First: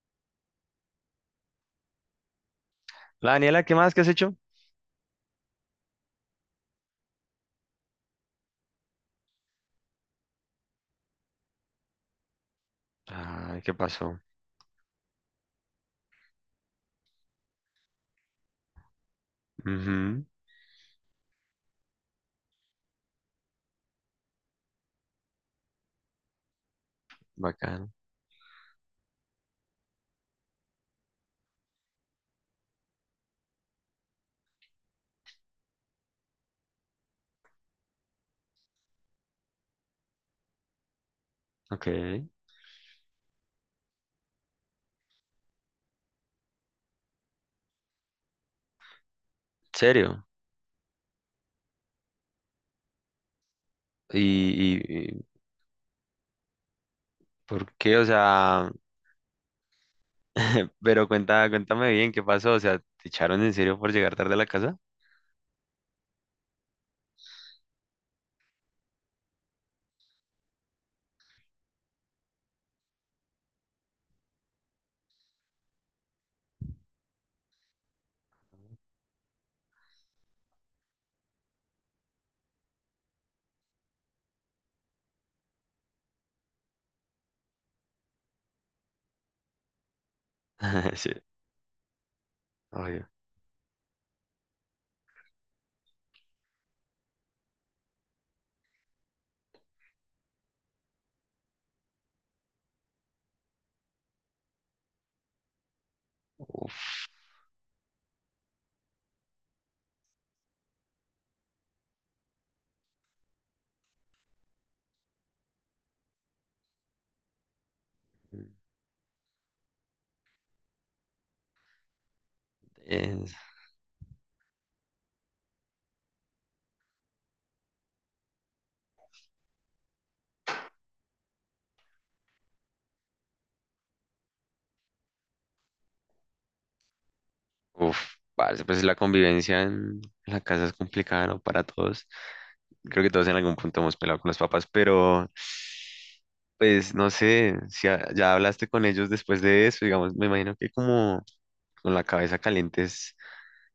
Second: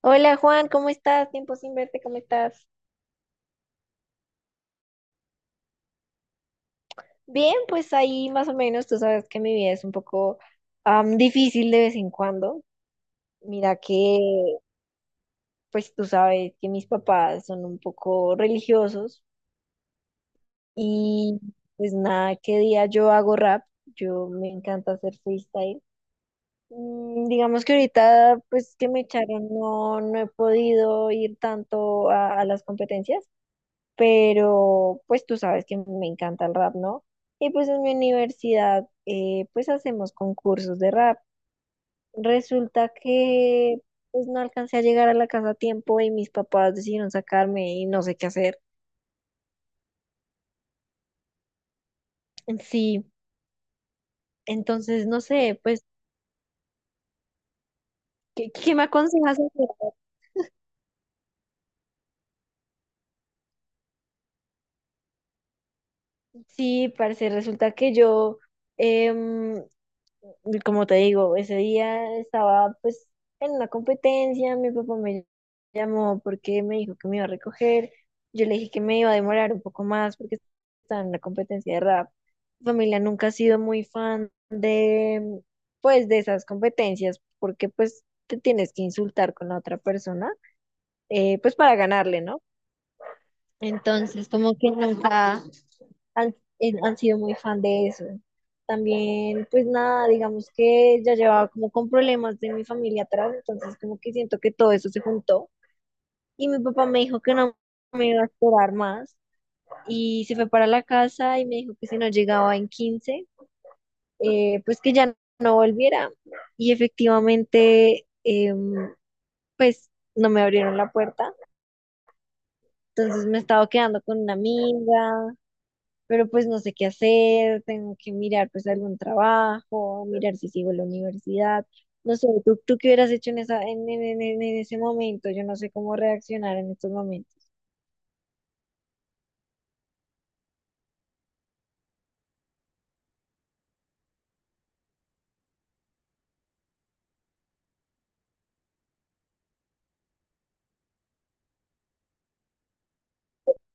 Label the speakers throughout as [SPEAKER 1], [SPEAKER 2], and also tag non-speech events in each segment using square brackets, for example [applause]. [SPEAKER 1] Hola Juan, ¿cómo estás? Tiempo sin verte, ¿cómo estás?
[SPEAKER 2] La Daniela, ¿qué más? ¿Qué has hecho?
[SPEAKER 1] Bien, pues ahí más o menos, tú sabes que mi vida es un poco difícil de vez en cuando.
[SPEAKER 2] Ay, ¿qué
[SPEAKER 1] Mira
[SPEAKER 2] pasó?
[SPEAKER 1] que, pues tú sabes que mis papás son un poco religiosos
[SPEAKER 2] Ujú,
[SPEAKER 1] y pues nada, qué día yo hago rap, yo me encanta hacer freestyle. Digamos que
[SPEAKER 2] bacano.
[SPEAKER 1] ahorita, pues que me echaron, no, no he podido ir tanto a las competencias, pero pues tú sabes que me encanta el rap, ¿no? Y pues en mi universidad pues hacemos concursos de rap.
[SPEAKER 2] Ok.
[SPEAKER 1] Resulta que pues no alcancé a llegar a la casa a tiempo y mis papás decidieron sacarme y no sé qué hacer.
[SPEAKER 2] ¿Serio?
[SPEAKER 1] Sí,
[SPEAKER 2] ¿Y, y-
[SPEAKER 1] entonces no
[SPEAKER 2] y
[SPEAKER 1] sé, pues,
[SPEAKER 2] por qué? O
[SPEAKER 1] ¿qué,
[SPEAKER 2] sea,
[SPEAKER 1] qué me aconsejas hacer?
[SPEAKER 2] [laughs] pero cuenta, cuéntame bien, ¿qué pasó? O sea, ¿te echaron en serio por llegar tarde a la casa?
[SPEAKER 1] Sí, parece, resulta que yo... em, Y como te digo, ese día estaba pues en una competencia, mi papá me llamó porque me dijo que me iba a recoger, yo le dije que me iba a demorar un poco más porque estaba en una competencia de rap. Mi familia nunca ha sido muy fan de pues de esas competencias porque pues te tienes que insultar con la otra persona
[SPEAKER 2] [laughs] Sí.
[SPEAKER 1] pues para ganarle, ¿no?
[SPEAKER 2] Obvio.
[SPEAKER 1] Entonces como que nunca han sido muy fan de eso. También, pues nada, digamos que ya llevaba como con problemas de mi familia atrás, entonces como que siento que todo eso se juntó. Y mi
[SPEAKER 2] Uf.
[SPEAKER 1] papá me dijo que no me iba a esperar más y se fue para la casa y me dijo que si no llegaba en 15 pues que ya no volviera. Y efectivamente, pues no me abrieron la puerta. Entonces
[SPEAKER 2] es-
[SPEAKER 1] me he estado quedando con una amiga, pero pues no sé qué hacer, tengo que mirar pues algún trabajo, mirar si sigo la universidad. No sé, ¿tú qué hubieras hecho en esa, en ese momento? Yo no sé cómo reaccionar en estos momentos.
[SPEAKER 2] Uf, parce, pues la convivencia en la casa es complicada, ¿no? Para todos. Creo que todos en algún punto hemos peleado con los papás, pero pues no sé, si ya hablaste con ellos después de eso. Digamos, me imagino que como con la cabeza caliente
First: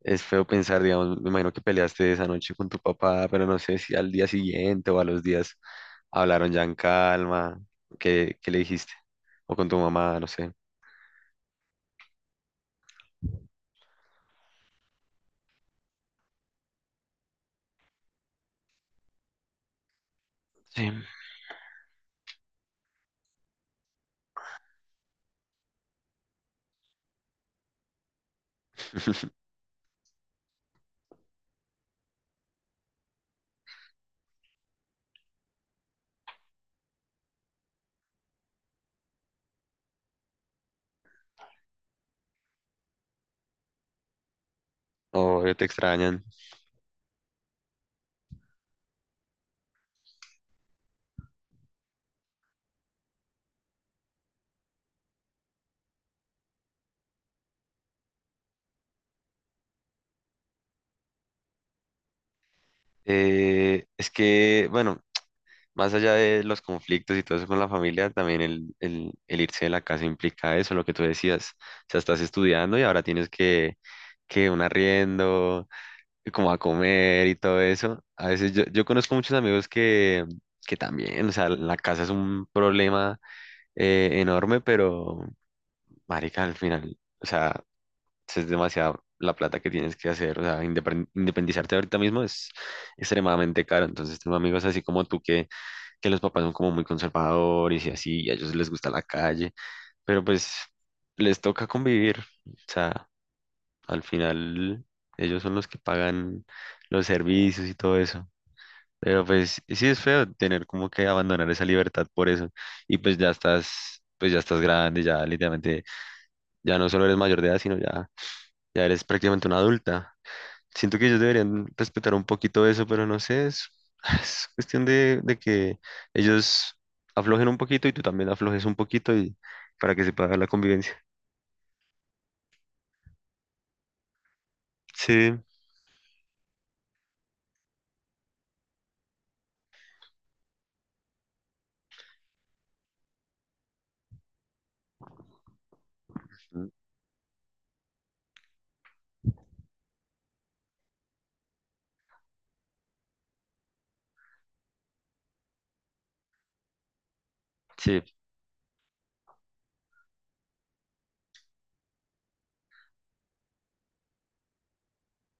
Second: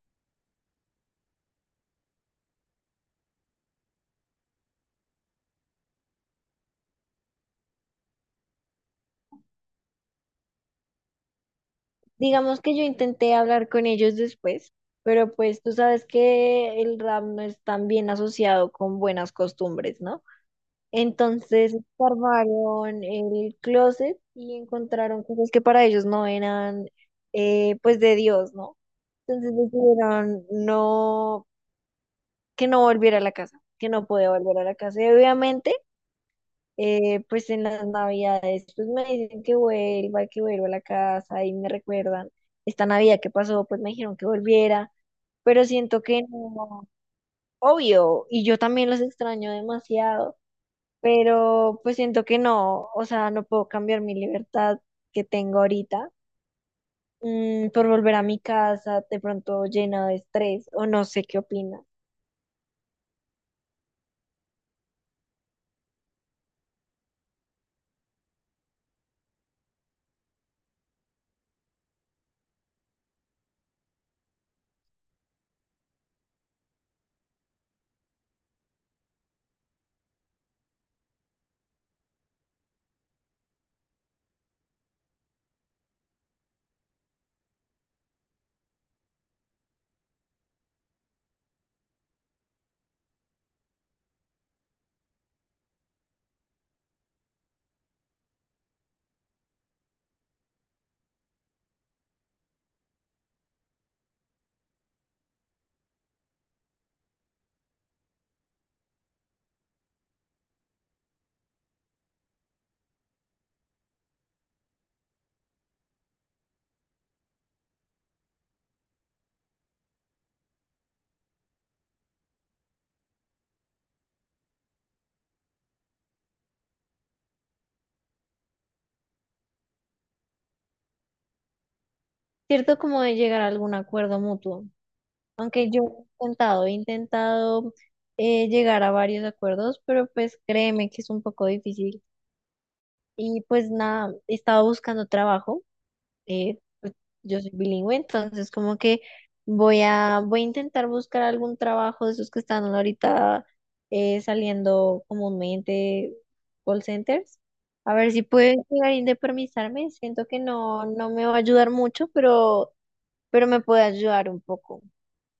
[SPEAKER 2] es feo pensar. Digamos, me imagino que peleaste esa noche con tu papá, pero no sé si al día siguiente o a los días hablaron ya en calma. ¿Qué, qué le dijiste? O con tu mamá, no sé.
[SPEAKER 1] Digamos que yo intenté hablar con ellos después, pero pues tú sabes que el rap no es tan bien asociado con buenas costumbres, ¿no?
[SPEAKER 2] Sí.
[SPEAKER 1] Entonces armaron el closet y encontraron cosas que para ellos no eran pues de Dios, ¿no? Entonces decidieron no, que no volviera a la casa, que no podía volver a la casa. Y obviamente, pues en las navidades, pues me dicen que vuelva a la casa y me recuerdan esta Navidad que pasó, pues me dijeron que volviera,
[SPEAKER 2] O te
[SPEAKER 1] pero siento que
[SPEAKER 2] extrañan.
[SPEAKER 1] no, obvio, y yo también los extraño demasiado, pero pues siento que no, o sea, no puedo cambiar mi libertad que tengo ahorita. Por volver a mi casa de pronto llena de estrés o no sé qué opina.
[SPEAKER 2] Es que, bueno, más allá de los conflictos y todo eso con la familia, también el irse de la casa implica eso, lo que tú decías. O sea, estás estudiando y ahora tienes que un arriendo, como a comer y todo eso. A veces yo conozco muchos amigos que también, o sea, la casa es un problema enorme, pero marica, al final, o sea, si es demasiada la plata que tienes que hacer, o sea, independizarte ahorita mismo es extremadamente caro. Entonces tengo amigos así como tú que los papás son como muy conservadores y así, y a ellos les gusta la calle, pero pues les toca convivir, o sea, al final ellos son los que pagan los servicios y todo eso. Pero pues sí es feo tener como que abandonar esa libertad por eso. Y pues ya estás grande, ya literalmente, ya no solo eres mayor de edad, sino ya, ya eres prácticamente una adulta. Siento que ellos deberían respetar un poquito eso, pero no sé, es, [sighs] es cuestión de que ellos aflojen un poquito y tú también aflojes un poquito y para que se pueda dar la convivencia.
[SPEAKER 1] Cierto como de llegar a algún acuerdo mutuo,
[SPEAKER 2] Sí.
[SPEAKER 1] aunque yo he intentado llegar a varios acuerdos, pero pues créeme que es un poco difícil. Y pues nada, he estado buscando trabajo,
[SPEAKER 2] Mm,
[SPEAKER 1] pues, yo soy bilingüe, entonces como que voy a intentar buscar algún trabajo de esos que están ahorita saliendo comúnmente, call centers. A
[SPEAKER 2] sí.
[SPEAKER 1] ver si puedo llegar a independizarme, siento que no, no me va a ayudar mucho, pero me puede ayudar un poco.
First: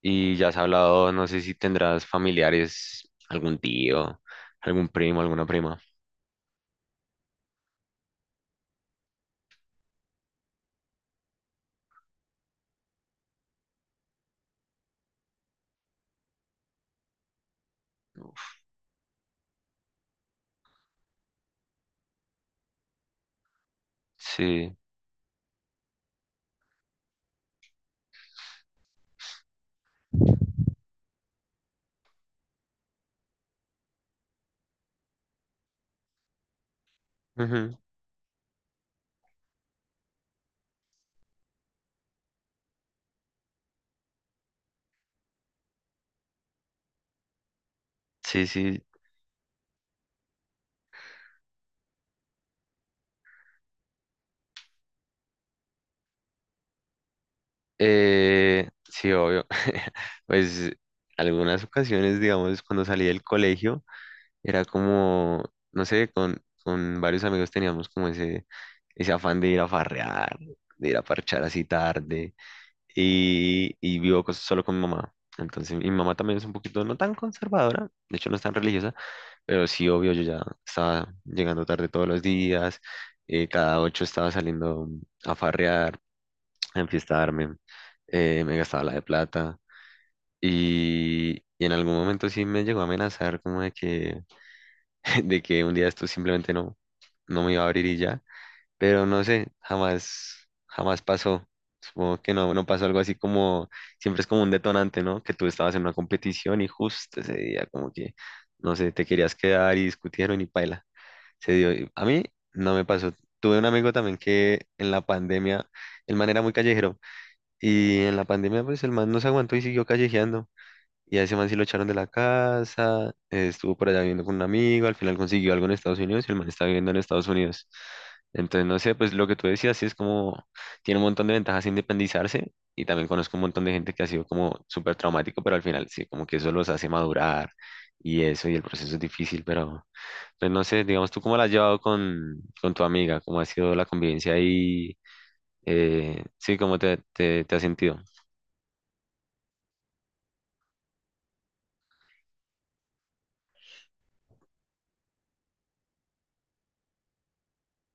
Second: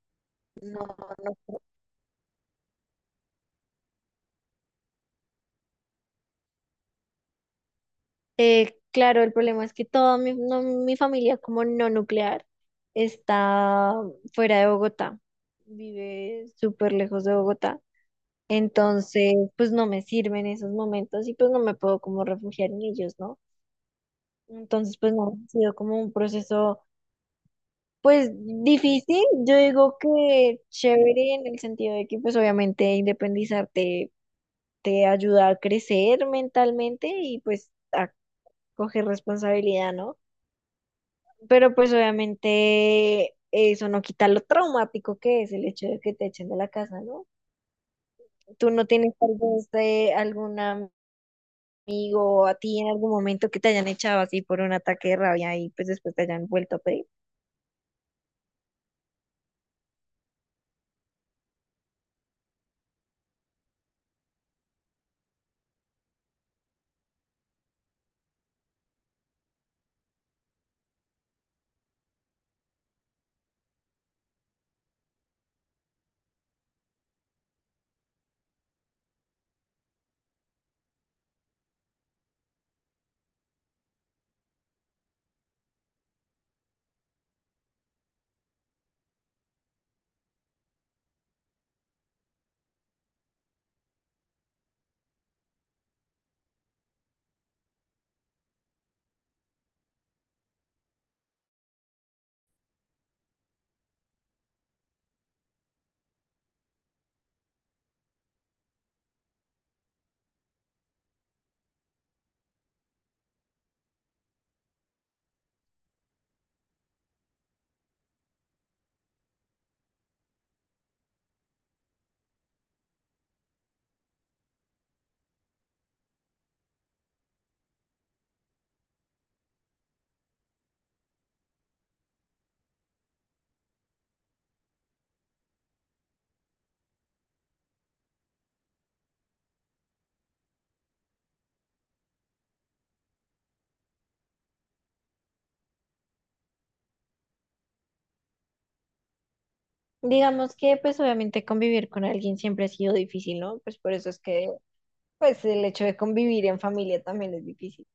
[SPEAKER 2] Y ya has
[SPEAKER 1] No,
[SPEAKER 2] hablado, no sé si
[SPEAKER 1] no.
[SPEAKER 2] tendrás familiares, algún tío, algún primo, alguna prima.
[SPEAKER 1] Claro, el problema es que toda mi, mi familia como no nuclear está fuera de Bogotá, vive súper lejos de Bogotá. Entonces, pues no me sirven esos momentos y pues no me puedo como refugiar en ellos, ¿no?
[SPEAKER 2] Sí.
[SPEAKER 1] Entonces, pues no, ha sido como un proceso, pues difícil. Yo digo que chévere en el sentido de que pues obviamente independizarte te ayuda a crecer mentalmente y pues
[SPEAKER 2] Ujú.
[SPEAKER 1] a coger responsabilidad, ¿no? Pero pues obviamente eso no quita lo traumático que es el hecho de que te echen de la casa, ¿no?
[SPEAKER 2] Sí,
[SPEAKER 1] Tú
[SPEAKER 2] sí,
[SPEAKER 1] no tienes tal vez algún amigo o a ti en algún momento que te hayan echado así por un ataque de rabia y pues después te hayan vuelto a pedir.
[SPEAKER 2] sí, obvio. [laughs] Pues algunas ocasiones, digamos, cuando salí del colegio, era como, no sé, con varios amigos teníamos como ese afán de ir a farrear, de ir a parchar así tarde, y vivo solo con mi mamá. Entonces, mi mamá también es un poquito no tan conservadora, de hecho no es tan religiosa, pero sí, obvio, yo ya estaba llegando tarde todos los días, cada ocho estaba saliendo a farrear a enfiestarme. Me gastaba la de plata y en algún momento sí me llegó a amenazar como de que, [laughs] de que un día esto simplemente no, no me iba a abrir y ya, pero no sé, jamás, jamás pasó. Supongo que no, no pasó algo así como, siempre es como un detonante, ¿no? Que tú estabas en una competición y justo ese día como que, no sé, te querías quedar y discutieron y paila. Se dio. Y a mí no me pasó. Tuve un amigo también que en la pandemia, el man era muy callejero y en la pandemia, pues el man no se aguantó y siguió callejeando. Y a ese man sí lo echaron de la casa. Estuvo por allá viviendo con un amigo, al final consiguió algo en Estados Unidos y el man está viviendo en Estados Unidos. Entonces, no sé, pues lo que tú decías, sí es como, tiene un montón de ventajas independizarse y también conozco un montón de gente que ha sido como súper traumático, pero al final sí, como que eso los hace madurar y eso, y el proceso es difícil, pero pues no sé, digamos, ¿tú cómo la has llevado con tu amiga? ¿Cómo ha sido la convivencia ahí? Sí, ¿cómo te has sentido?
[SPEAKER 1] Digamos que pues obviamente convivir con alguien siempre ha sido difícil, ¿no? Pues por eso es que pues el hecho de convivir en familia también es difícil.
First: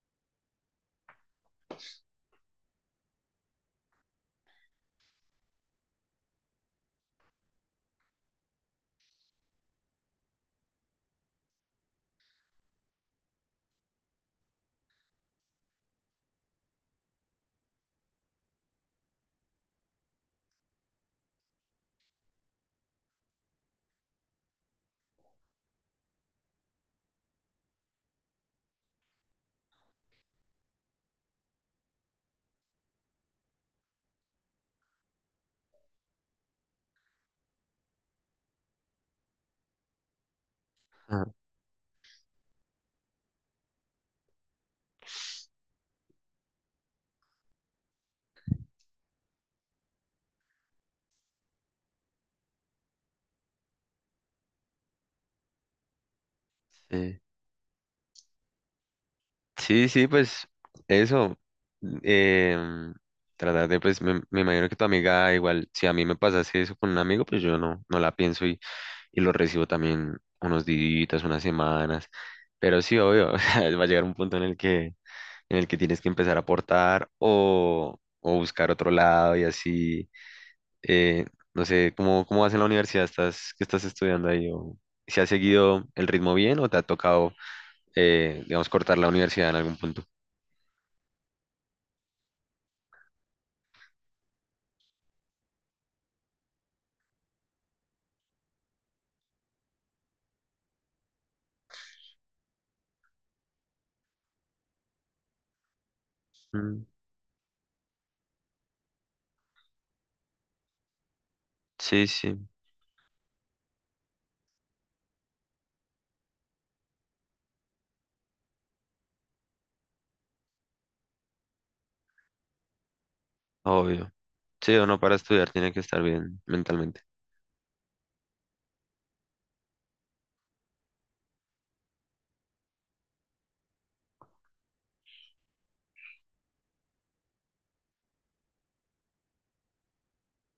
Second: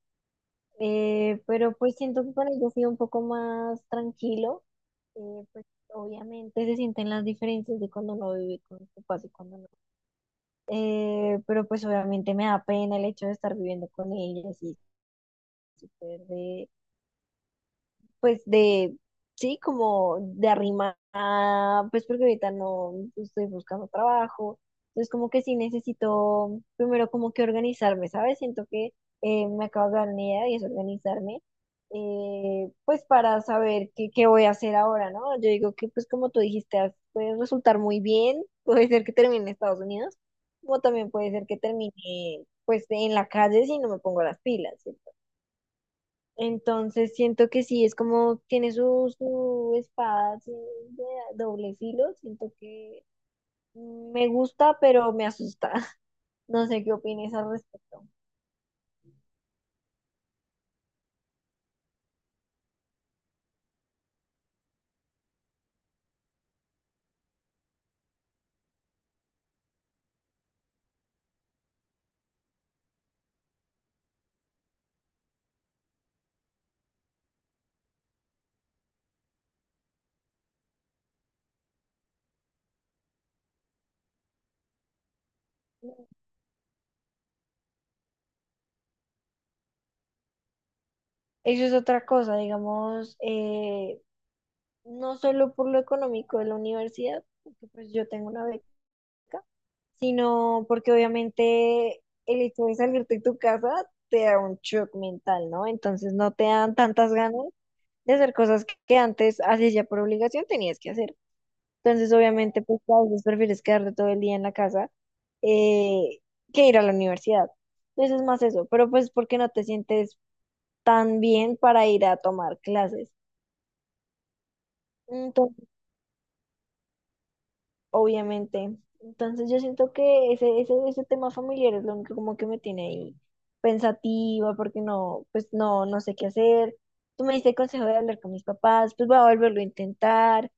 [SPEAKER 1] Pero pues siento que con ellos ha un poco más tranquilo. Pues obviamente se sienten las diferencias de cuando uno vive con sus papás y cuando no. Pero pues obviamente me da pena el hecho de estar viviendo con ellas y súper de, pues de, sí, como de arrimada, pues porque ahorita no estoy buscando trabajo, entonces como que sí necesito primero como que organizarme, ¿sabes? Siento que me acabo de dar una idea y es organizarme, pues para saber qué voy a hacer ahora, ¿no? Yo digo que pues como tú dijiste, puede resultar muy bien, [laughs] puede ser que termine en Estados Unidos, como también
[SPEAKER 2] Ah,
[SPEAKER 1] puede ser que termine pues en la calle si no me pongo las pilas. ¿Sí? Entonces siento que sí, es como tiene su, su espada así de doble filo, siento que me gusta, pero me asusta. [laughs] No sé qué
[SPEAKER 2] sí.
[SPEAKER 1] opines al respecto.
[SPEAKER 2] Sí, sí, pues eso. em, Tratar de, pues me imagino que tu amiga igual, si a mí me pasase eso con un amigo, pues yo no, no la pienso y lo recibo también unos días, unas semanas. Pero sí, obvio, [laughs] o sea, va a llegar un punto en el que tienes que empezar a aportar o buscar otro lado y así. eh, no sé, ¿cómo, cómo vas en la universidad? ¿Estás, qué estás estudiando ahí? ¿O si has seguido el ritmo bien o te ha tocado digamos, cortar la universidad en algún punto?
[SPEAKER 1] Eso es otra cosa, digamos, no solo por lo económico de la universidad, porque pues yo tengo una beca, sino porque obviamente el hecho de salirte de tu casa te da un shock mental, ¿no? Entonces no te dan
[SPEAKER 2] Mm,
[SPEAKER 1] tantas ganas de hacer cosas que antes hacías ya por obligación, tenías que hacer.
[SPEAKER 2] sí,
[SPEAKER 1] Entonces,
[SPEAKER 2] sí,
[SPEAKER 1] obviamente, pues a veces prefieres quedarte todo el día en la casa eh, que ir a la universidad. Entonces es más eso, pero pues porque no te sientes tan bien para ir a tomar clases.
[SPEAKER 2] obvio. Sí, uno para estudiar
[SPEAKER 1] Entonces,
[SPEAKER 2] tiene que estar bien mentalmente.
[SPEAKER 1] obviamente. Entonces yo siento que ese tema familiar es lo único como que me tiene ahí pensativa, porque no, pues no, no sé qué hacer. Tú me diste el consejo de hablar con mis papás, pues voy a volverlo a intentar.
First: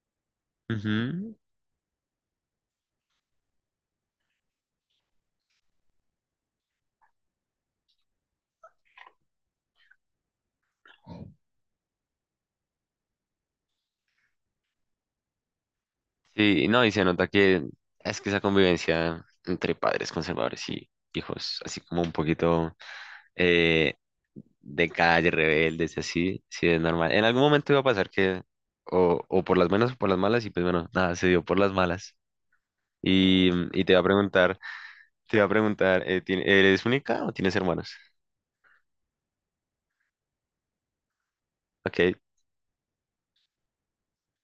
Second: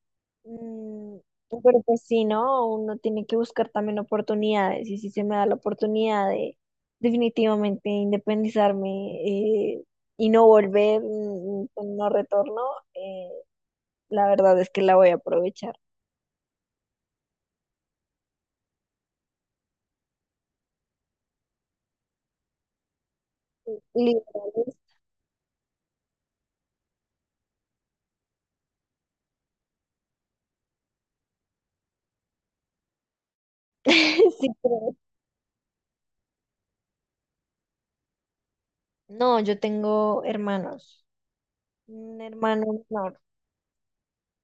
[SPEAKER 1] Mm,
[SPEAKER 2] Ujú.
[SPEAKER 1] pero pues sí, ¿no? Uno tiene que buscar también oportunidades, y si se me da la oportunidad de definitivamente independizarme eh, y no volver con no retorno, eh, la verdad es que la voy a aprovechar.
[SPEAKER 2] Sí, no, y se nota que es que esa convivencia entre padres conservadores y hijos, así como un poquito eh,
[SPEAKER 1] Listo.
[SPEAKER 2] de calle, rebeldes, así, sí es normal. En algún momento iba a pasar que, o por las buenas o por las malas, y pues bueno, nada, se dio por las malas. Y, y te iba a
[SPEAKER 1] [laughs] Sí,
[SPEAKER 2] preguntar,
[SPEAKER 1] creo.
[SPEAKER 2] te iba a preguntar, ¿eres única o tienes hermanos?
[SPEAKER 1] No, yo tengo hermanos,
[SPEAKER 2] Ok,
[SPEAKER 1] un hermano menor.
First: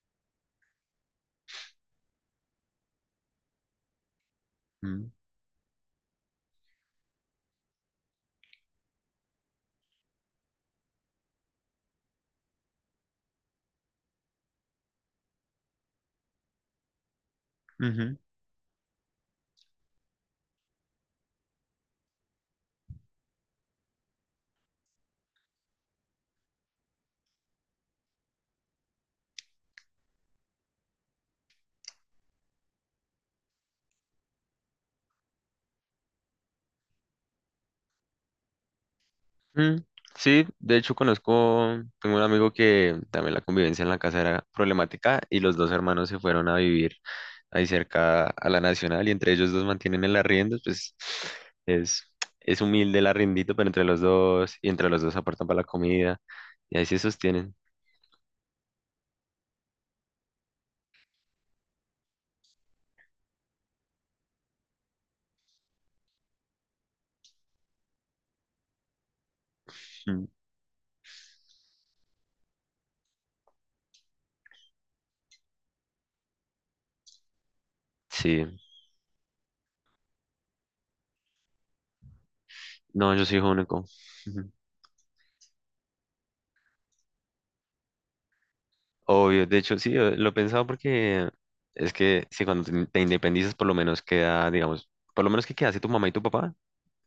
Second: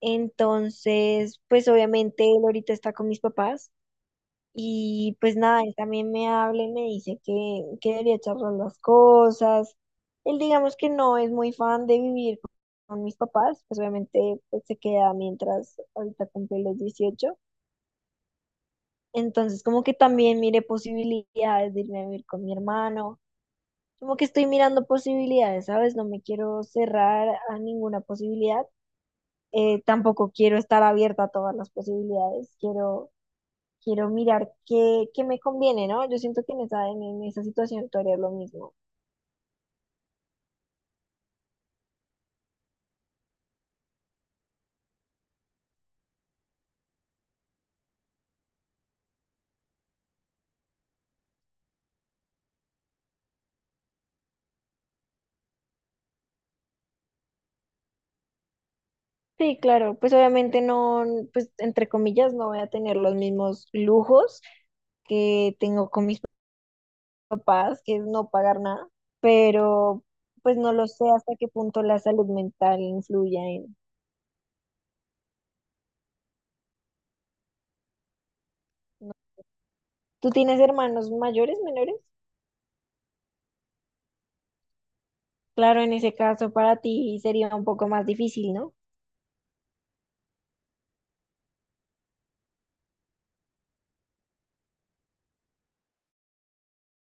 [SPEAKER 1] Entonces, pues obviamente él ahorita está con mis papás
[SPEAKER 2] mm,
[SPEAKER 1] y pues nada, él también me habla y me dice que debería charlar las cosas. Él digamos que no es muy fan de vivir con mis papás, pues obviamente pues, se queda mientras ahorita cumple los 18.
[SPEAKER 2] ujú,
[SPEAKER 1] Entonces, como que también mire posibilidades de irme a vivir con mi hermano. Como que estoy mirando posibilidades, ¿sabes? No me quiero cerrar a ninguna posibilidad. Tampoco quiero estar abierta a todas las posibilidades. Quiero, quiero mirar qué, qué me conviene, ¿no? Yo siento que en esa situación tú harías lo mismo.
[SPEAKER 2] mm. Sí, de hecho conozco, tengo un amigo que también la convivencia en la casa era problemática y los dos hermanos se fueron a vivir ahí cerca a la Nacional y entre ellos dos mantienen el arriendo, pues es, es humilde el arriendito, pero entre los dos y entre los dos aportan para la comida y ahí se sostienen.
[SPEAKER 1] Sí, claro, pues obviamente no, pues entre comillas, no voy a tener los mismos lujos que tengo con mis papás, que es no pagar nada, pero
[SPEAKER 2] Mm,
[SPEAKER 1] pues no lo sé hasta qué punto la salud mental influye en...
[SPEAKER 2] sí,
[SPEAKER 1] ¿no? ¿Tú tienes hermanos mayores, menores?
[SPEAKER 2] no, yo soy hijo único. Ujú.
[SPEAKER 1] Claro, en ese caso para ti sería un poco más difícil, ¿no?
[SPEAKER 2] Obvio, de hecho sí, lo he pensado porque es que si cuando te independizas por lo menos queda, digamos, por lo menos que queda así tu mamá y tu papá,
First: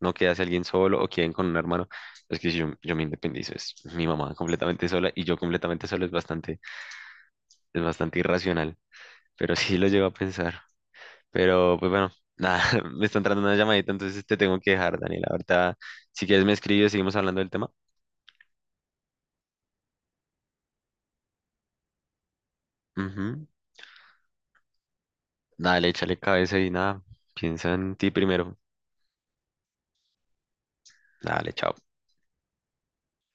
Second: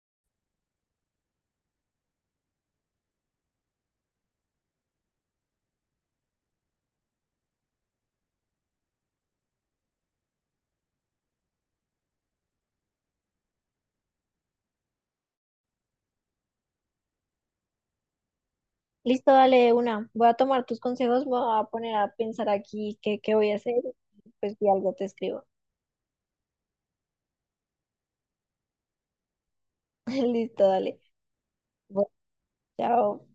[SPEAKER 2] no quedarse alguien solo o queden con un hermano. Es que si yo me independizo, es mi mamá completamente sola y yo completamente solo, es bastante irracional, pero [laughs] sí lo llevo a pensar. Pero pues bueno, nada, [laughs] me está entrando una llamadita, entonces te tengo que dejar, Daniela. Ahorita, si quieres me escribes, y seguimos hablando del tema.
[SPEAKER 1] Listo, dale de una. Voy a tomar tus consejos, me voy a poner a pensar aquí qué
[SPEAKER 2] Ujú.
[SPEAKER 1] voy a hacer. Pues si algo te escribo.
[SPEAKER 2] Dale, échale cabeza y nada, piensa en ti primero.
[SPEAKER 1] [laughs] Listo, dale.
[SPEAKER 2] Dale, chao.
[SPEAKER 1] Bueno, chao.